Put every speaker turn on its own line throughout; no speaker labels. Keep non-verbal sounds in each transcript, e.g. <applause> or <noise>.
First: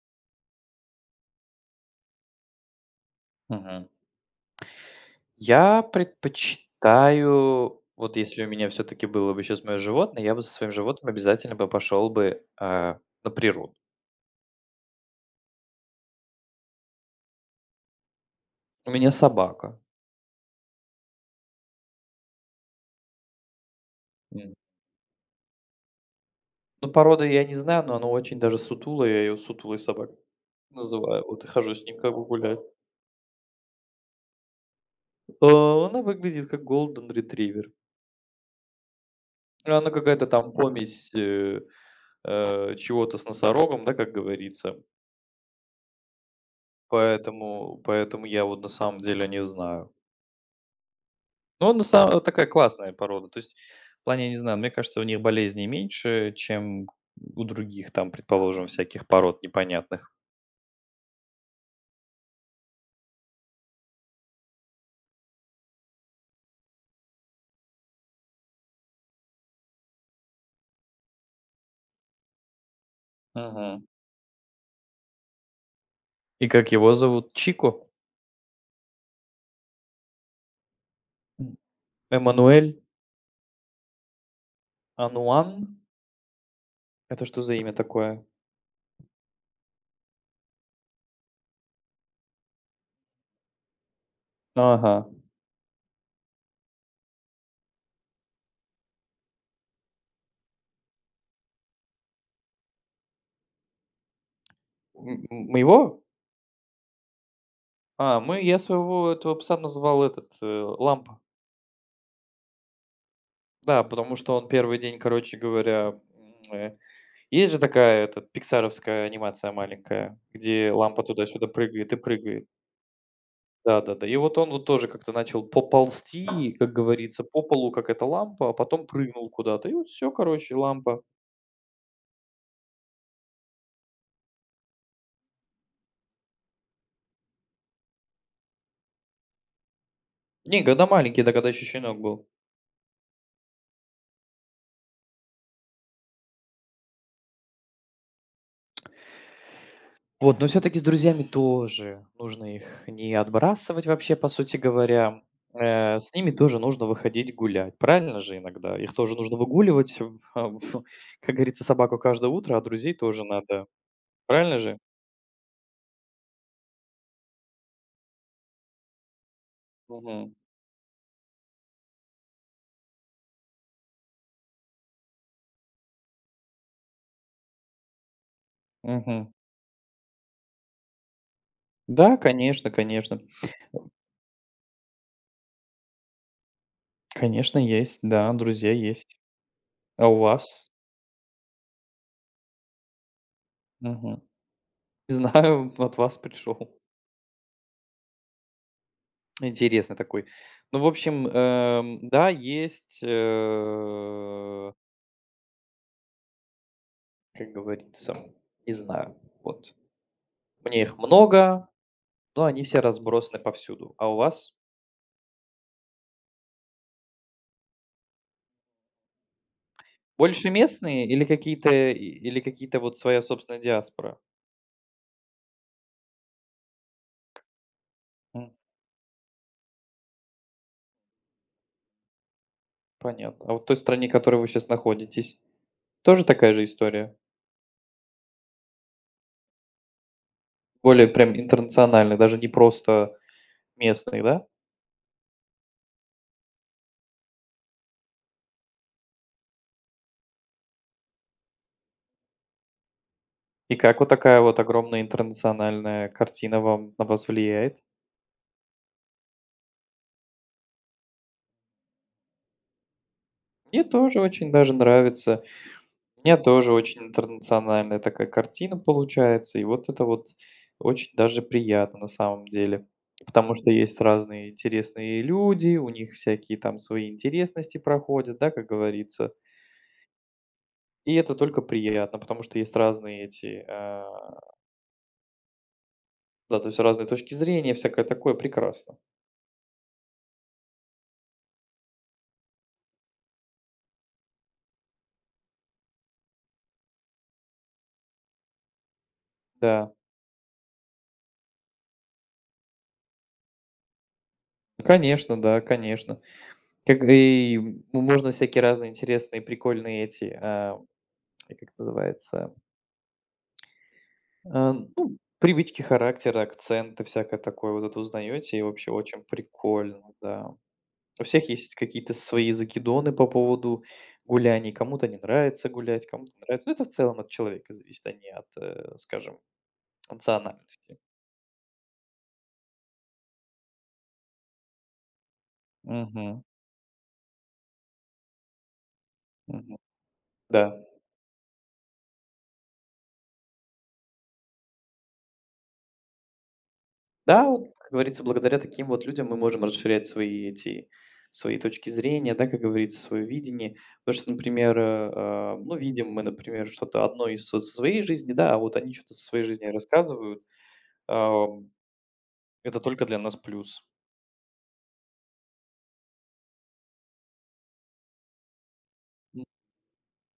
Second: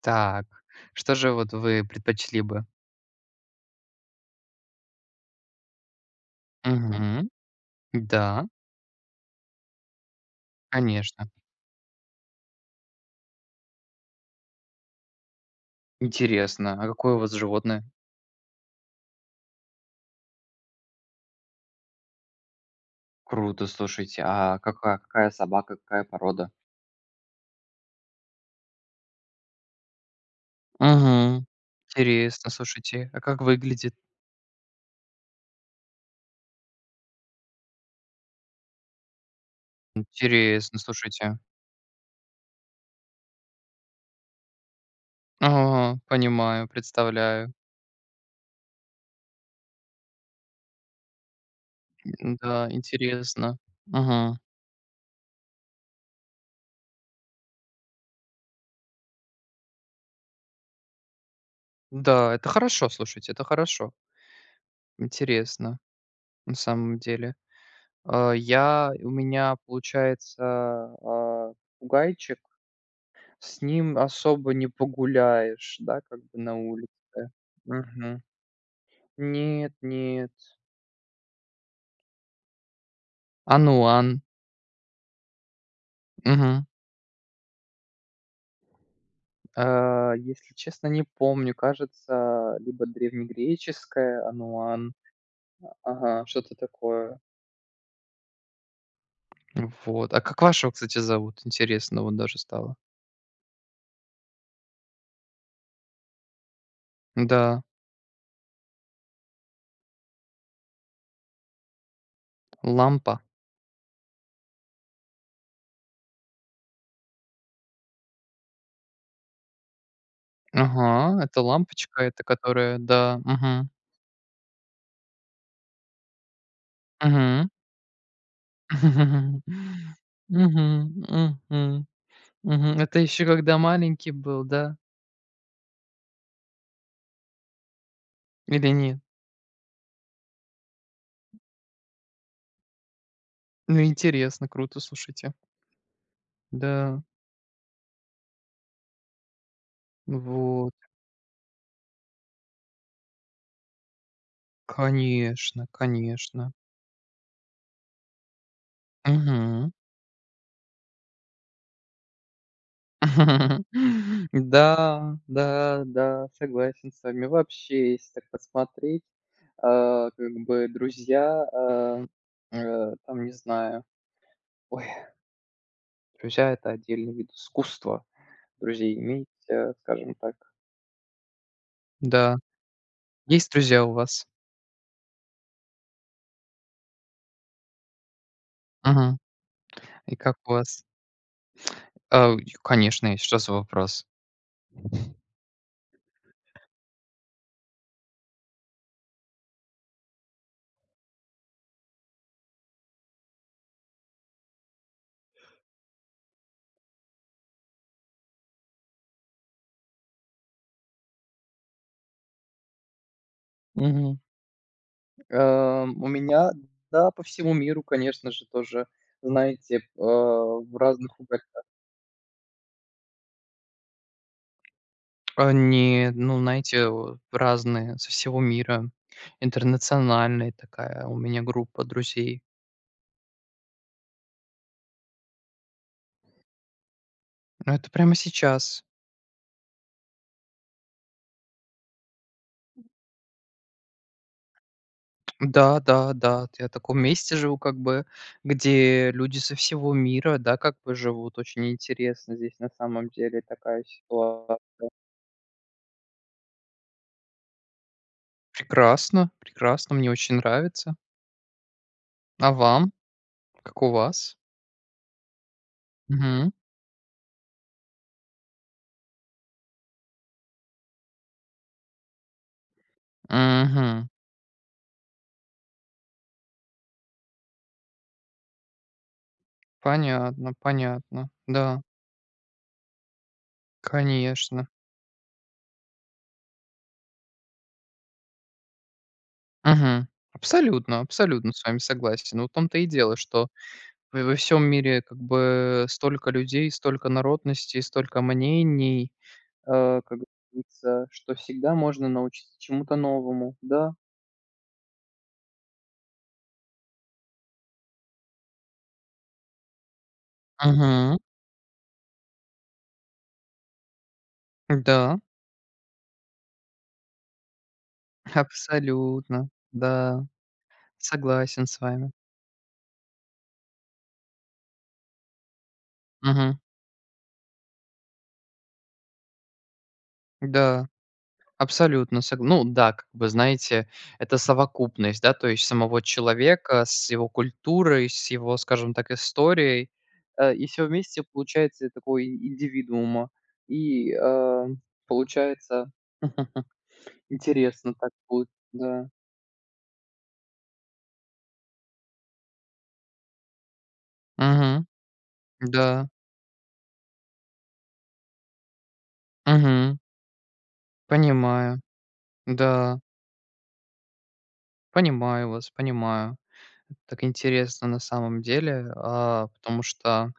Так, что же вот вы предпочли бы?
Мгм. Я
Мгм.
предпочитаю, вот если
Да,
у меня все-таки было бы сейчас мое животное, я бы со своим животным
конечно.
обязательно бы пошел бы на природу.
Интересно, а какое у вас животное?
У меня собака.
Круто, слушайте.
М.
А какая собака, какая порода?
Ну, порода я не знаю, но она очень даже сутулая, я ее сутулой собакой называю. Вот и
Мгм.
хожу с ним как бы
Интересно,
гулять.
слушайте. А как выглядит?
Э, Она выглядит как Golden Retriever. Ну, она какая-то там
Интересно,
помесь
слушайте.
чего-то с носорогом, да, как говорится.
Ага, понимаю, представляю.
Поэтому я вот на самом деле не знаю. Ну, он на самом, такая
Да,
классная порода. То есть
интересно.
в плане, я не
Мгм.
знаю, мне кажется, у них болезней меньше, чем у других там, предположим, всяких пород непонятных.
Да, это хорошо, слушайте, это хорошо. Интересно, на самом деле. Я у меня, получается, а, попугайчик. С
Мгм.
ним особо не погуляешь, да, как бы
И
на
как
улице.
его зовут? Чико?
Мгм. Нет, нет.
М, Эммануэль?
"Ануан".
Ануан?
Мгм.
Это что за имя такое?
Если честно, не помню. Кажется, либо древнегреческое "Ануан".
Ага.
Ага, что-то такое. Вот. А как вашего, кстати, зовут? Интересно вот даже стало.
Моего?
Да,
А, мы я своего этого пса назвал этот, Лампа.
"Лампа".
Да, потому что он первый день, короче говоря, м, э, есть же такая, этот, пиксаровская анимация маленькая, где лампа
Ага, это
туда-сюда прыгает и
лампочка, это
прыгает.
которая, да. Мгм.
Да-да-да. И вот он вот тоже как-то начал поползти, как говорится, по
Мгм.
полу, как эта лампа, а потом прыгнул
<laughs>
куда-то. И вот все, короче, лампа.
Мгм. Мгм. Мгм. Это еще когда маленький был, да? Или нет?
Не, когда маленький, да, когда еще щенок был.
Ну, интересно, круто, слушайте. Да,
Вот, но
вот.
все-таки с друзьями тоже нужно их не отбрасывать вообще, по сути говоря.
Конечно,
С ними
конечно.
тоже нужно выходить гулять. Правильно же иногда? Их тоже нужно
Мгм.
выгуливать, <laughs> а, в как говорится, собаку каждое утро, а друзей тоже надо.
<laughs>
Правильно
Да,
же?
да, да, согласен с вами. Вообще, если так посмотреть, как
Мгм.
бы друзья, там, не знаю, ой, друзья- это отдельный вид искусства. Друзей иметь,
Мгм.
скажем так.
Да,
Да.
конечно, конечно.
Есть друзья у вас?
Конечно, есть. Да, друзья есть.
Мгм.
А
И
у
как у
вас?
вас? А, й конечно, и что за вопрос?
Мгм. Не знаю, <laughs> от вас пришел. Интересный такой. Ну, в общем, да, есть, как говорится, не знаю. Вот. Мне их много, но они все разбросаны повсюду. А у
Мгм.
вас?
У меня, да, по всему миру, конечно же, тоже, знаете,
Больше
в
местные
разных
или
уголках.
какие-то или какие-то вот своя собственная диаспора?
Не, ну, знаете, разные, со всего
М,
мира. Интернациональная такая у меня группа друзей.
понятно. А вот в той стране, в которой вы сейчас находитесь, тоже такая же история?
Ну, это прямо сейчас.
Более прям интернациональная, даже не просто местные, да?
Да, да, да. Т я в таком месте живу, как бы, где люди со всего мира, да, как бы живут. Очень интересно здесь на самом деле
И
такая
как вот такая
ситуация.
вот огромная интернациональная картина вам на вас влияет?
Прекрасно, прекрасно, мне очень нравится. А вам? Как
Мне
у
тоже
вас?
очень даже нравится. У меня
Угу,
тоже очень интернациональная такая картина получается. И вот это вот очень даже приятно на самом деле. Потому что есть
угу.
разные интересные люди, у них всякие там свои интересности проходят, да, как говорится.
Понятно,
И
понятно.
это только
Да,
приятно, потому что есть разные эти,
конечно.
да, то есть разные точки зрения, всякое такое прекрасно.
Мгм. Абсолютно, абсолютно с вами согласен. Вот в том-то и дело, что в во всем мире, как бы, столько людей, столько народностей, столько мнений.
Да,
Как говорится, что всегда можно научиться чему-то новому, да.
конечно, да, конечно. Как и м ну, можно всякие разные интересные, прикольные эти,
Мгм.
как это называется, ну,
Да,
привычки характера, акценты, всякое такое вот это
<laughs>
узнаете, и вообще очень
абсолютно.
прикольно,
Да,
да. У всех
согласен
есть
с вами.
какие-то свои закидоны по поводу гуляний. Кому-то не нравится гулять, кому-то
Мгм.
нравится. Ну, это в целом от человека зависит, а не от, скажем,
Да,
национальности.
абсолютно. Сог Ну да, как бы, знаете, это совокупность, да, то есть самого
Мгм,
человека с его культурой, с его, скажем так,
мгм.
историей, и
Да.
все вместе получается такой индивидуума. И получается <laughs>
Да, вот, как
интересно так
говорится,
будет,
благодаря таким вот
да.
людям мы можем расширять свои эти свои точки зрения, да, как говорится, свое видение. Потому что, например,
Мгм.
э, а, ну,
Да.
видим мы, например, что-то одно из со своей жизни, да, а вот они что-то со своей жизни
Мгм.
рассказывают. Ам,
Понимаю.
это
Да,
только для нас плюс.
понимаю вас, понимаю. Так интересно на самом деле,
М,
потому что,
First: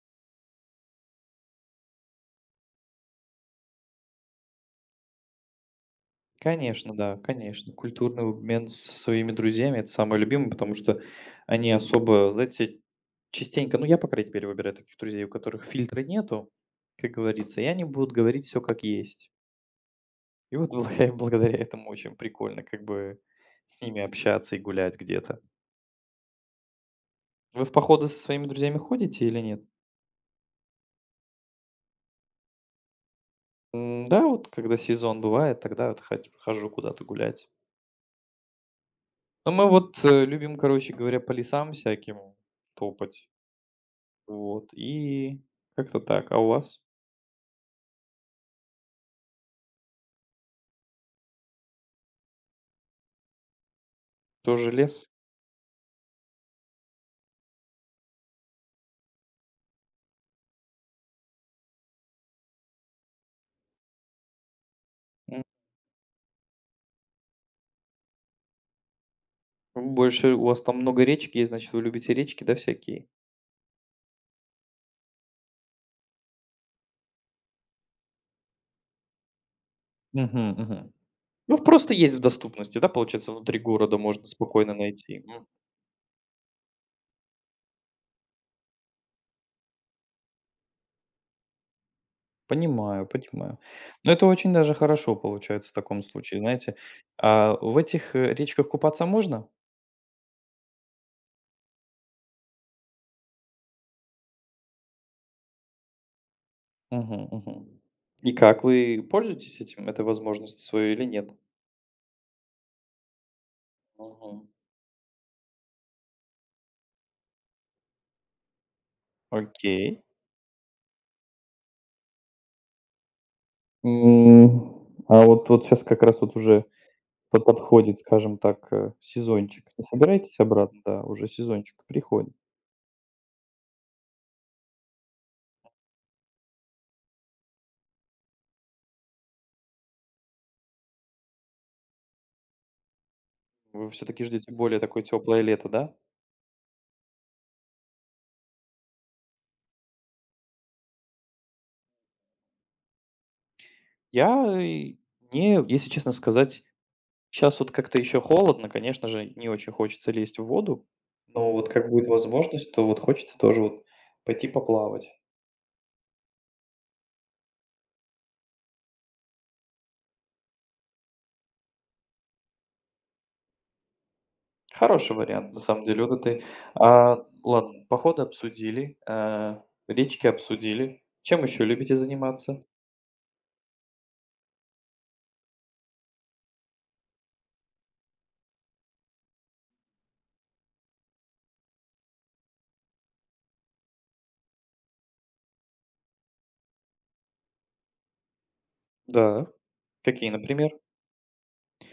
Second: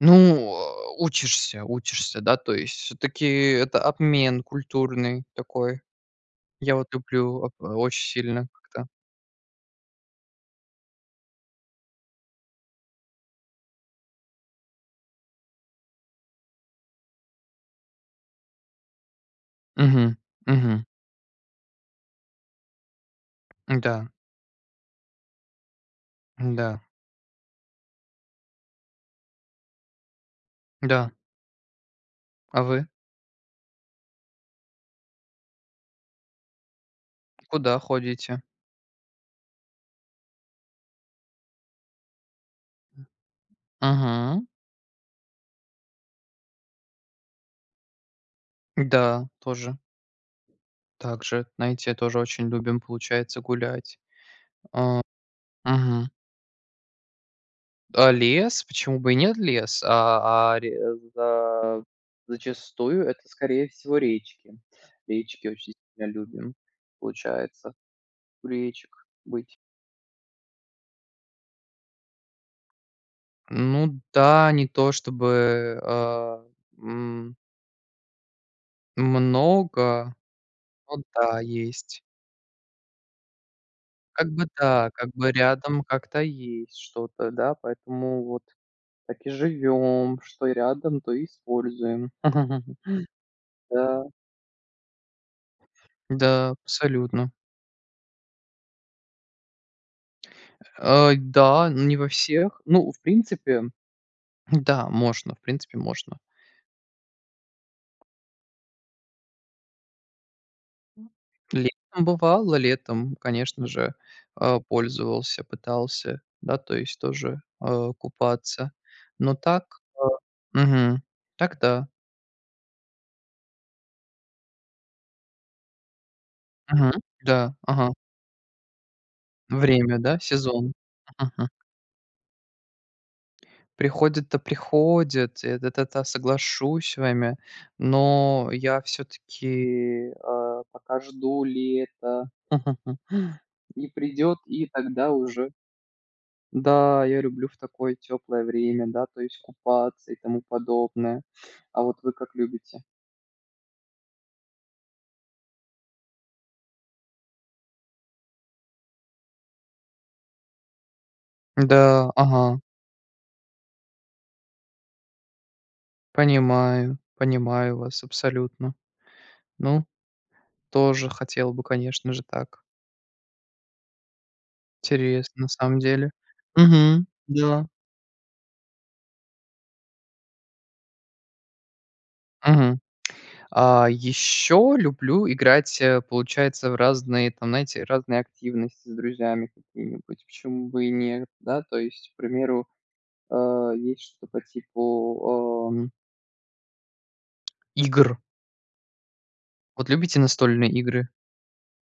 ну, учишься, учишься, да, то есть все-таки это обмен культурный такой. Я вот
конечно, да,
люблю
конечно.
очень
Культурный
сильно
обмен
как-то.
со своими друзьями — это самое любимое, потому что они особо, знаете, частенько, ну, я, по крайней мере, выбираю таких друзей, у которых фильтра нету, как говорится, и они будут говорить все как есть.
Угу,
И вот
угу,
благодаря этому очень прикольно как бы с ними
Да,
общаться и гулять где-то.
да,
Вы в походы со своими друзьями ходите или нет?
да. А вы
М, да, вот когда сезон бывает, тогда вот хать хожу куда-то гулять.
куда ходите?
Но мы вот, любим, короче говоря, по лесам всяким топать.
Угу.
Вот, и как-то так. А у вас?
Да, тоже. Также, знаете, тоже очень любим, получается, гулять.
Тоже лес?
Угу. Лес, почему бы и нет лес? А, ре за Зачастую это, скорее всего, речки.
М,
Речки очень сильно любим, получается, у речек быть.
больше у вас там много речек есть, значит, вы любите речки, да, всякие?
Ну да, не то чтобы, м, много,
Мгм, мгм.
но да,
Ну, просто
есть.
есть в доступности, да, получается, внутри города можно
Как бы
спокойно
да, как
найти.
бы рядом как-то есть что-то, да, поэтому вот так и живем, что рядом, то и используем.
Понимаю,
<laughs>
понимаю.
Да,
Но это очень даже хорошо получается в таком случае,
да,
знаете.
абсолютно.
А в этих, речках купаться можно?
Да, не во всех. Ну, в принципе, да, можно, в принципе, можно.
Мгм, мгм. И как, вы пользуетесь этим, этой возможностью своей или нет?
Летом бывало, летом, конечно же,
Мгм.
пользовался, пытался, да, то есть тоже, купаться. Но так,
Окей.
э, мгм, так да.
М, а вот вот сейчас как раз вот уже
Мгм, да,
по
ага.
подходит, скажем так, сезончик. Не
Время, да,
собираетесь
сезон.
обратно? Да, уже
Мгм.
сезончик приходит.
Приходит-то приходит, это-то соглашусь с вами, но я все таки пока жду ли <laughs> и
Вы все таки
придет,
ждете
и
более такое
тогда
тёплое
уже.
лето, да?
Да, я люблю в такое теплое время, да, то есть купаться и тому подобное. А вот вы как любите?
Я, не, если честно сказать, сейчас вот как-то еще холодно, конечно же, не очень хочется лезть в воду, но вот как будет
Да, ага,
возможность, то вот хочется тоже вот пойти поплавать.
понимаю, понимаю вас абсолютно. Ну, тоже хотел бы, конечно же, так.
Хороший
Интересно на
вариант, на
самом
самом деле.
деле.
Вот это
Угу, Да.
ладно, походы обсудили, речки обсудили. Чем еще любите заниматься?
Мгм. Еще люблю играть, получается, в разные, там, знаете, разные активности с друзьями какие-нибудь. Почему бы и нет, да? То есть, к примеру, э, есть что-то по типу игр.
Да.
Вот любите
Какие, например?
настольные игры?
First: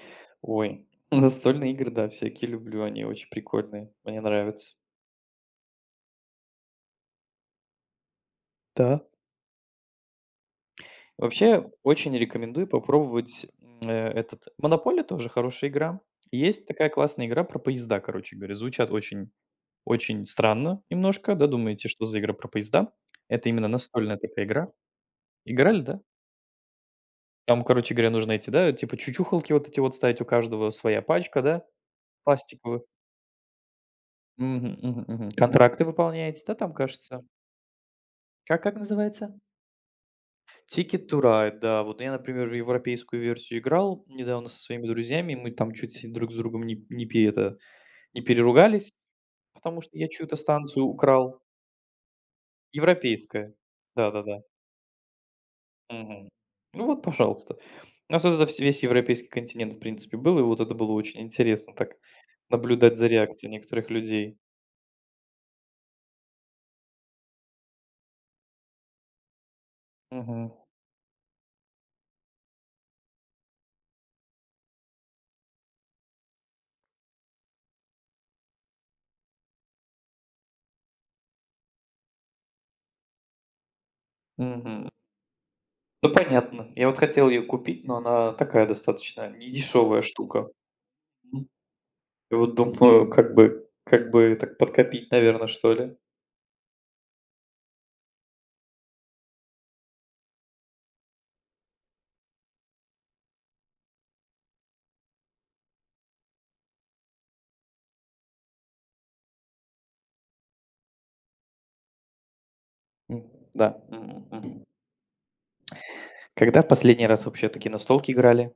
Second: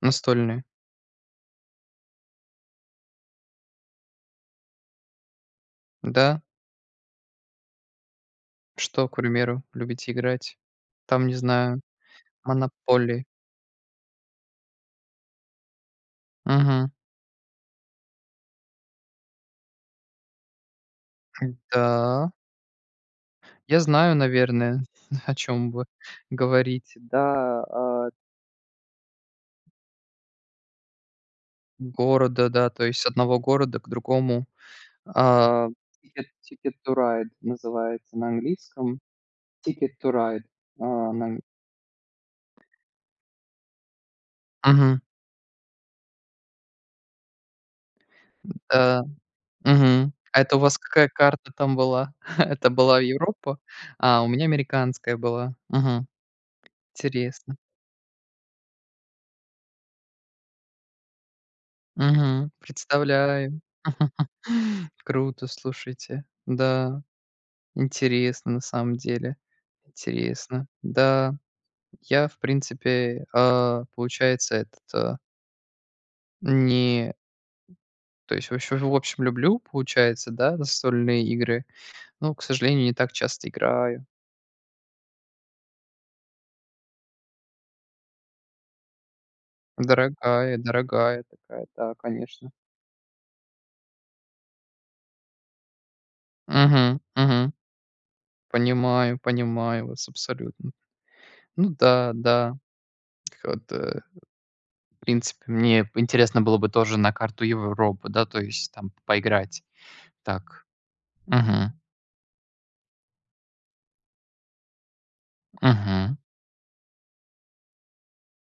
Настольные,
Ой, <laughs> настольные игры, да, всякие люблю, они очень прикольные, мне нравятся.
да?
Да.
Что, к примеру, любите играть? Там, не
Вообще,
знаю,
очень рекомендую
Monopoly.
попробовать, этот "Монополия" тоже хорошая игра. Есть такая
Мгм.
классная игра про поезда, короче говоря. Звучат очень странно немножко, да, думаете, что за
Да.
игра про поезда? Это именно
Я знаю,
настольная такая игра.
наверное, <laughs> о чем
Играли,
вы
да?
говорите.
Там,
Да,
короче говоря, нужно эти, да, типа чучухалки вот эти вот ставить, у каждого своя пачка, да,
города, да,
пластиковых.
то есть с одного города к другому.
Мгм, мгм, мгм.
А,
Контракты
Ticket
выполняете, да, там,
Ticket to
кажется?
Ride называется на
Как
английском.
называется?
Ticket to Ride,
Ticket
а,
to
на
Ride, да. Вот я, например, в европейскую версию играл недавно со своими
Мгм.
друзьями, и мы там чуть се друг с другом не не пе это, не переругались,
Э,
потому что я чью-то
А это у вас
станцию
какая
украл.
карта там была? <laughs> Это была
Европейская.
Европа? У
Да-да-да.
меня американская была. Мгм.
Мгм. Ну вот, пожалуйста.
Интересно.
У нас вот это вс весь европейский континент, в принципе, был, и вот это было очень интересно так
Мгм.
наблюдать за реакцией
Представляю.
некоторых
<laughs>
людей.
Круто, слушайте. Да, интересно на самом деле.
Мгм.
Интересно. Да, я, в принципе, получается, этот, а, не То есть, в общем, люблю, получается, да, настольные игры, но, к сожалению, не так часто играю.
Мгм. Ну, понятно. Я вот хотел ее купить, но она такая достаточно недешёвая штука.
Дорогая, дорогая такая, да,
И
конечно.
вот думаю, как бы так подкопить, наверное, что ли.
Мгм, мгм. Понимаю, понимаю вас абсолютно. Ну да, да. Вот, в принципе, мне интересно было бы тоже на карту Европы, да, то есть там поиграть. Так. Мгм,
М, да. Мгм, мгм.
мгм.
Когда в последний раз вообще такие на настолки играли?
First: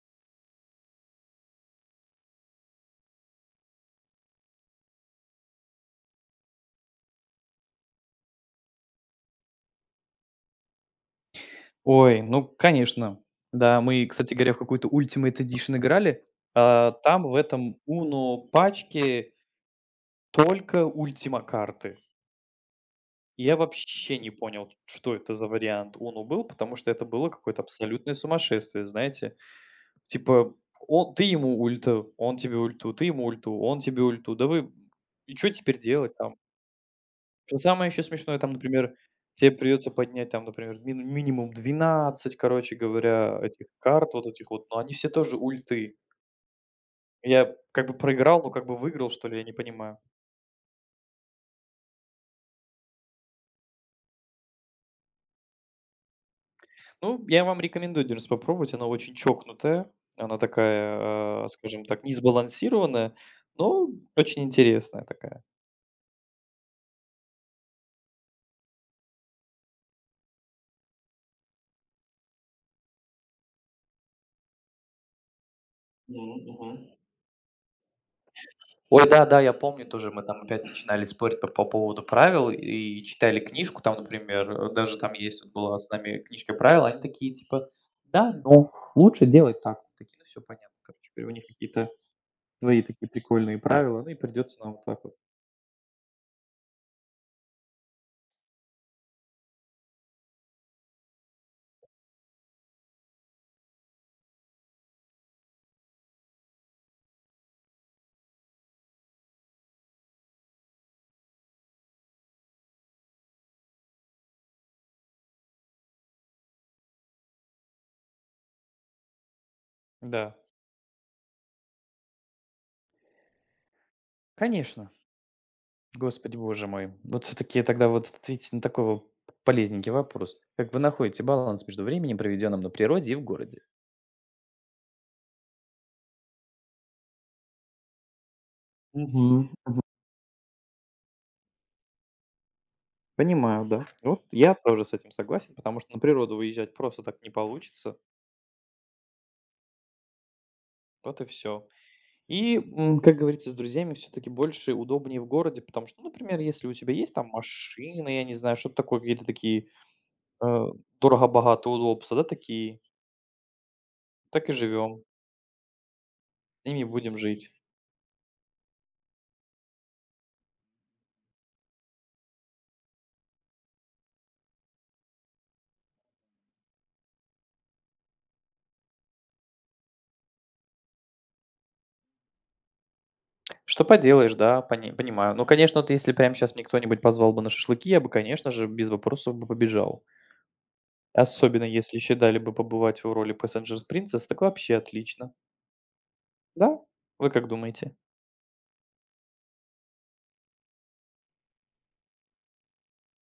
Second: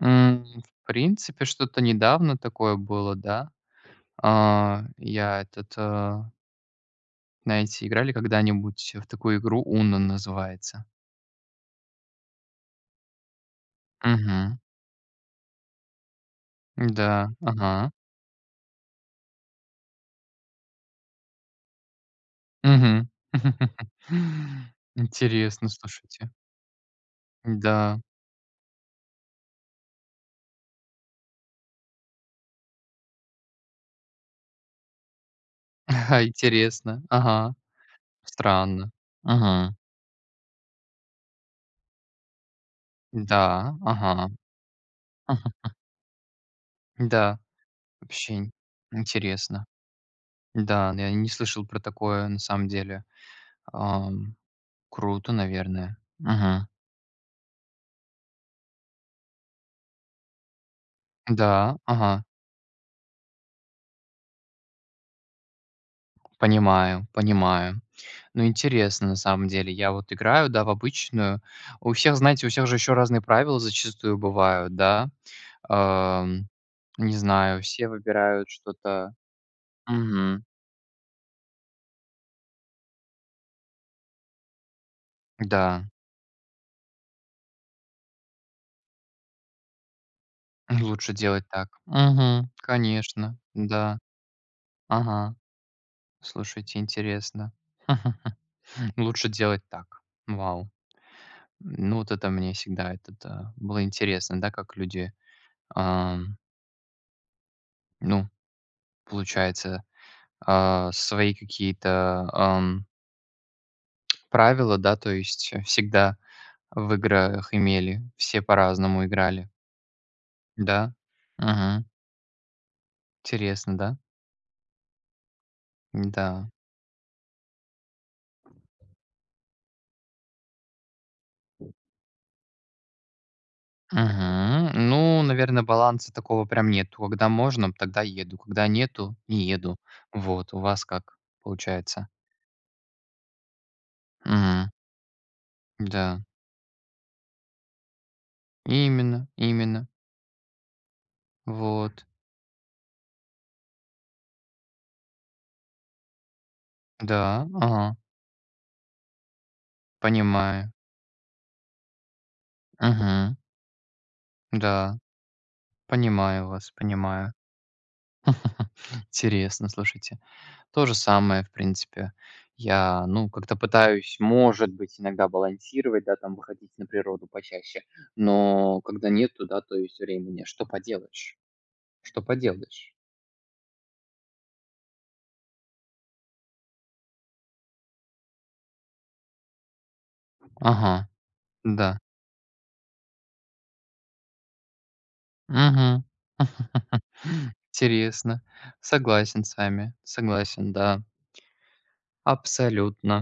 В принципе, что-то недавно такое было, да. Я этот, Знаете, играли когда-нибудь в такую игру Uno называется?
Ой, ну, конечно. Да, мы, кстати говоря, в
Мгм.
какую-то Ultimate Edition играли. А, там
Да.
в этом
Ага.
Uno пачке только Ultima карты.
Мгм.
Я
<laughs>
вообще не понял, что это за
Интересно,
вариант Uno
слушайте.
был, потому что это было какое-то
Да.
абсолютное сумасшествие, знаете. Типа, он ты ему ульту, он тебе ульту, ты ему ульту, он тебе ульту. Да вы и чё теперь делать
<laughs>
там?
Интересно. Ага.
Что самое еще смешное, там,
Странно.
например, тебе
Мгм.
придется поднять там, например, мин минимум 12 короче говоря, этих
Да.
карт вот
Ага.
этих вот, но они все тоже
<laughs>
ульты.
Да.
Я как бы
Вообще
проиграл, но
ин
как бы выиграл, что ли, я не
интересно.
понимаю.
Да, я не слышал про такое на самом деле. Ам, Круто, наверное. Мгм.
Ну, я вам рекомендую 1 раз попробовать, она очень чокнутая, она такая,
Да.
скажем так,
Ага.
несбалансированная, но очень интересная такая.
Понимаю, понимаю. Ну, интересно, на самом деле. Я вот играю, да, в обычную. У всех, знаете, у всех же еще разные правила зачастую бывают, да.
Мгм,
Ам,
мгм.
Не знаю, все выбирают
Ой,
что-то.
да-да, я помню тоже, мы там
Мгм.
опять начинали спорить по поводу правил и читали книжку. Там, например, даже там есть вот была
Да,
с нами книжка правил, они такие типа: "Да, но лучше делать так". Такие: "Ну, все понятно".
<laughs>
Короче
лучше
говоря, у них
делать так.
какие-то
Мгм.
свои такие
Конечно.
прикольные
Да.
правила, ну и придется нам вот так вот.
Ага. Слушайте, интересно. <laughs> Лучше делать так. Вау. Ну, вот это мне всегда это да, было интересно, да, как люди, ам, ну, получается, свои какие-то, ам Правила, да, то есть, всегда в играх имели, все по-разному играли,
Да,
да? Мгм. Интересно, да?
конечно. Господи,
Да.
боже мой. Вот все таки тогда вот ответить на такой вот полезненький вопрос. Как вы находите баланс между временем, проведенным на природе, и в городе?
Мгм. Ну, наверное, баланса такого прям нету. Когда можно, тогда еду, когда нету-
Мгм,
не еду.
мгм.
Вот, у вас как получается?
Понимаю, да. Вот я
Мгм.
тоже с этим согласен, потому что на
Да.
природу выезжать просто так не получится.
Именно, именно.
Вот и все.
Вот.
И как говорится, с друзьями все-таки больше удобнее в городе, потому что, ну, например, если у тебя есть там
Да. Ага.
машина, я не знаю, что-то такое, какие-то такие э,
Понимаю.
дорого богатые удобства, да, такие,
Мгм.
так и
Да.
живем,
Понимаю вас,
ими будем
понимаю.
жить.
<laughs> Интересно, слушайте. То же самое, в принципе. Я, ну, как-то пытаюсь, может быть, иногда балансировать, да, там выходить на природу почаще, но когда нету, да, то есть времени, что поделаешь? Что поделаешь?
Что поделаешь, да, понимаю. Ну, конечно, вот если прямо сейчас мне кто-нибудь позвал бы на шашлыки, я бы, конечно же, без вопросов бы побежал.
Ага,
Особенно
да.
если еще дали бы побывать в роли Passenger Princess, так вообще отлично.
Мгм.
Да?
<laughs>
Вы как думаете?
Интересно. Согласен с вами. Согласен, да. Абсолютно.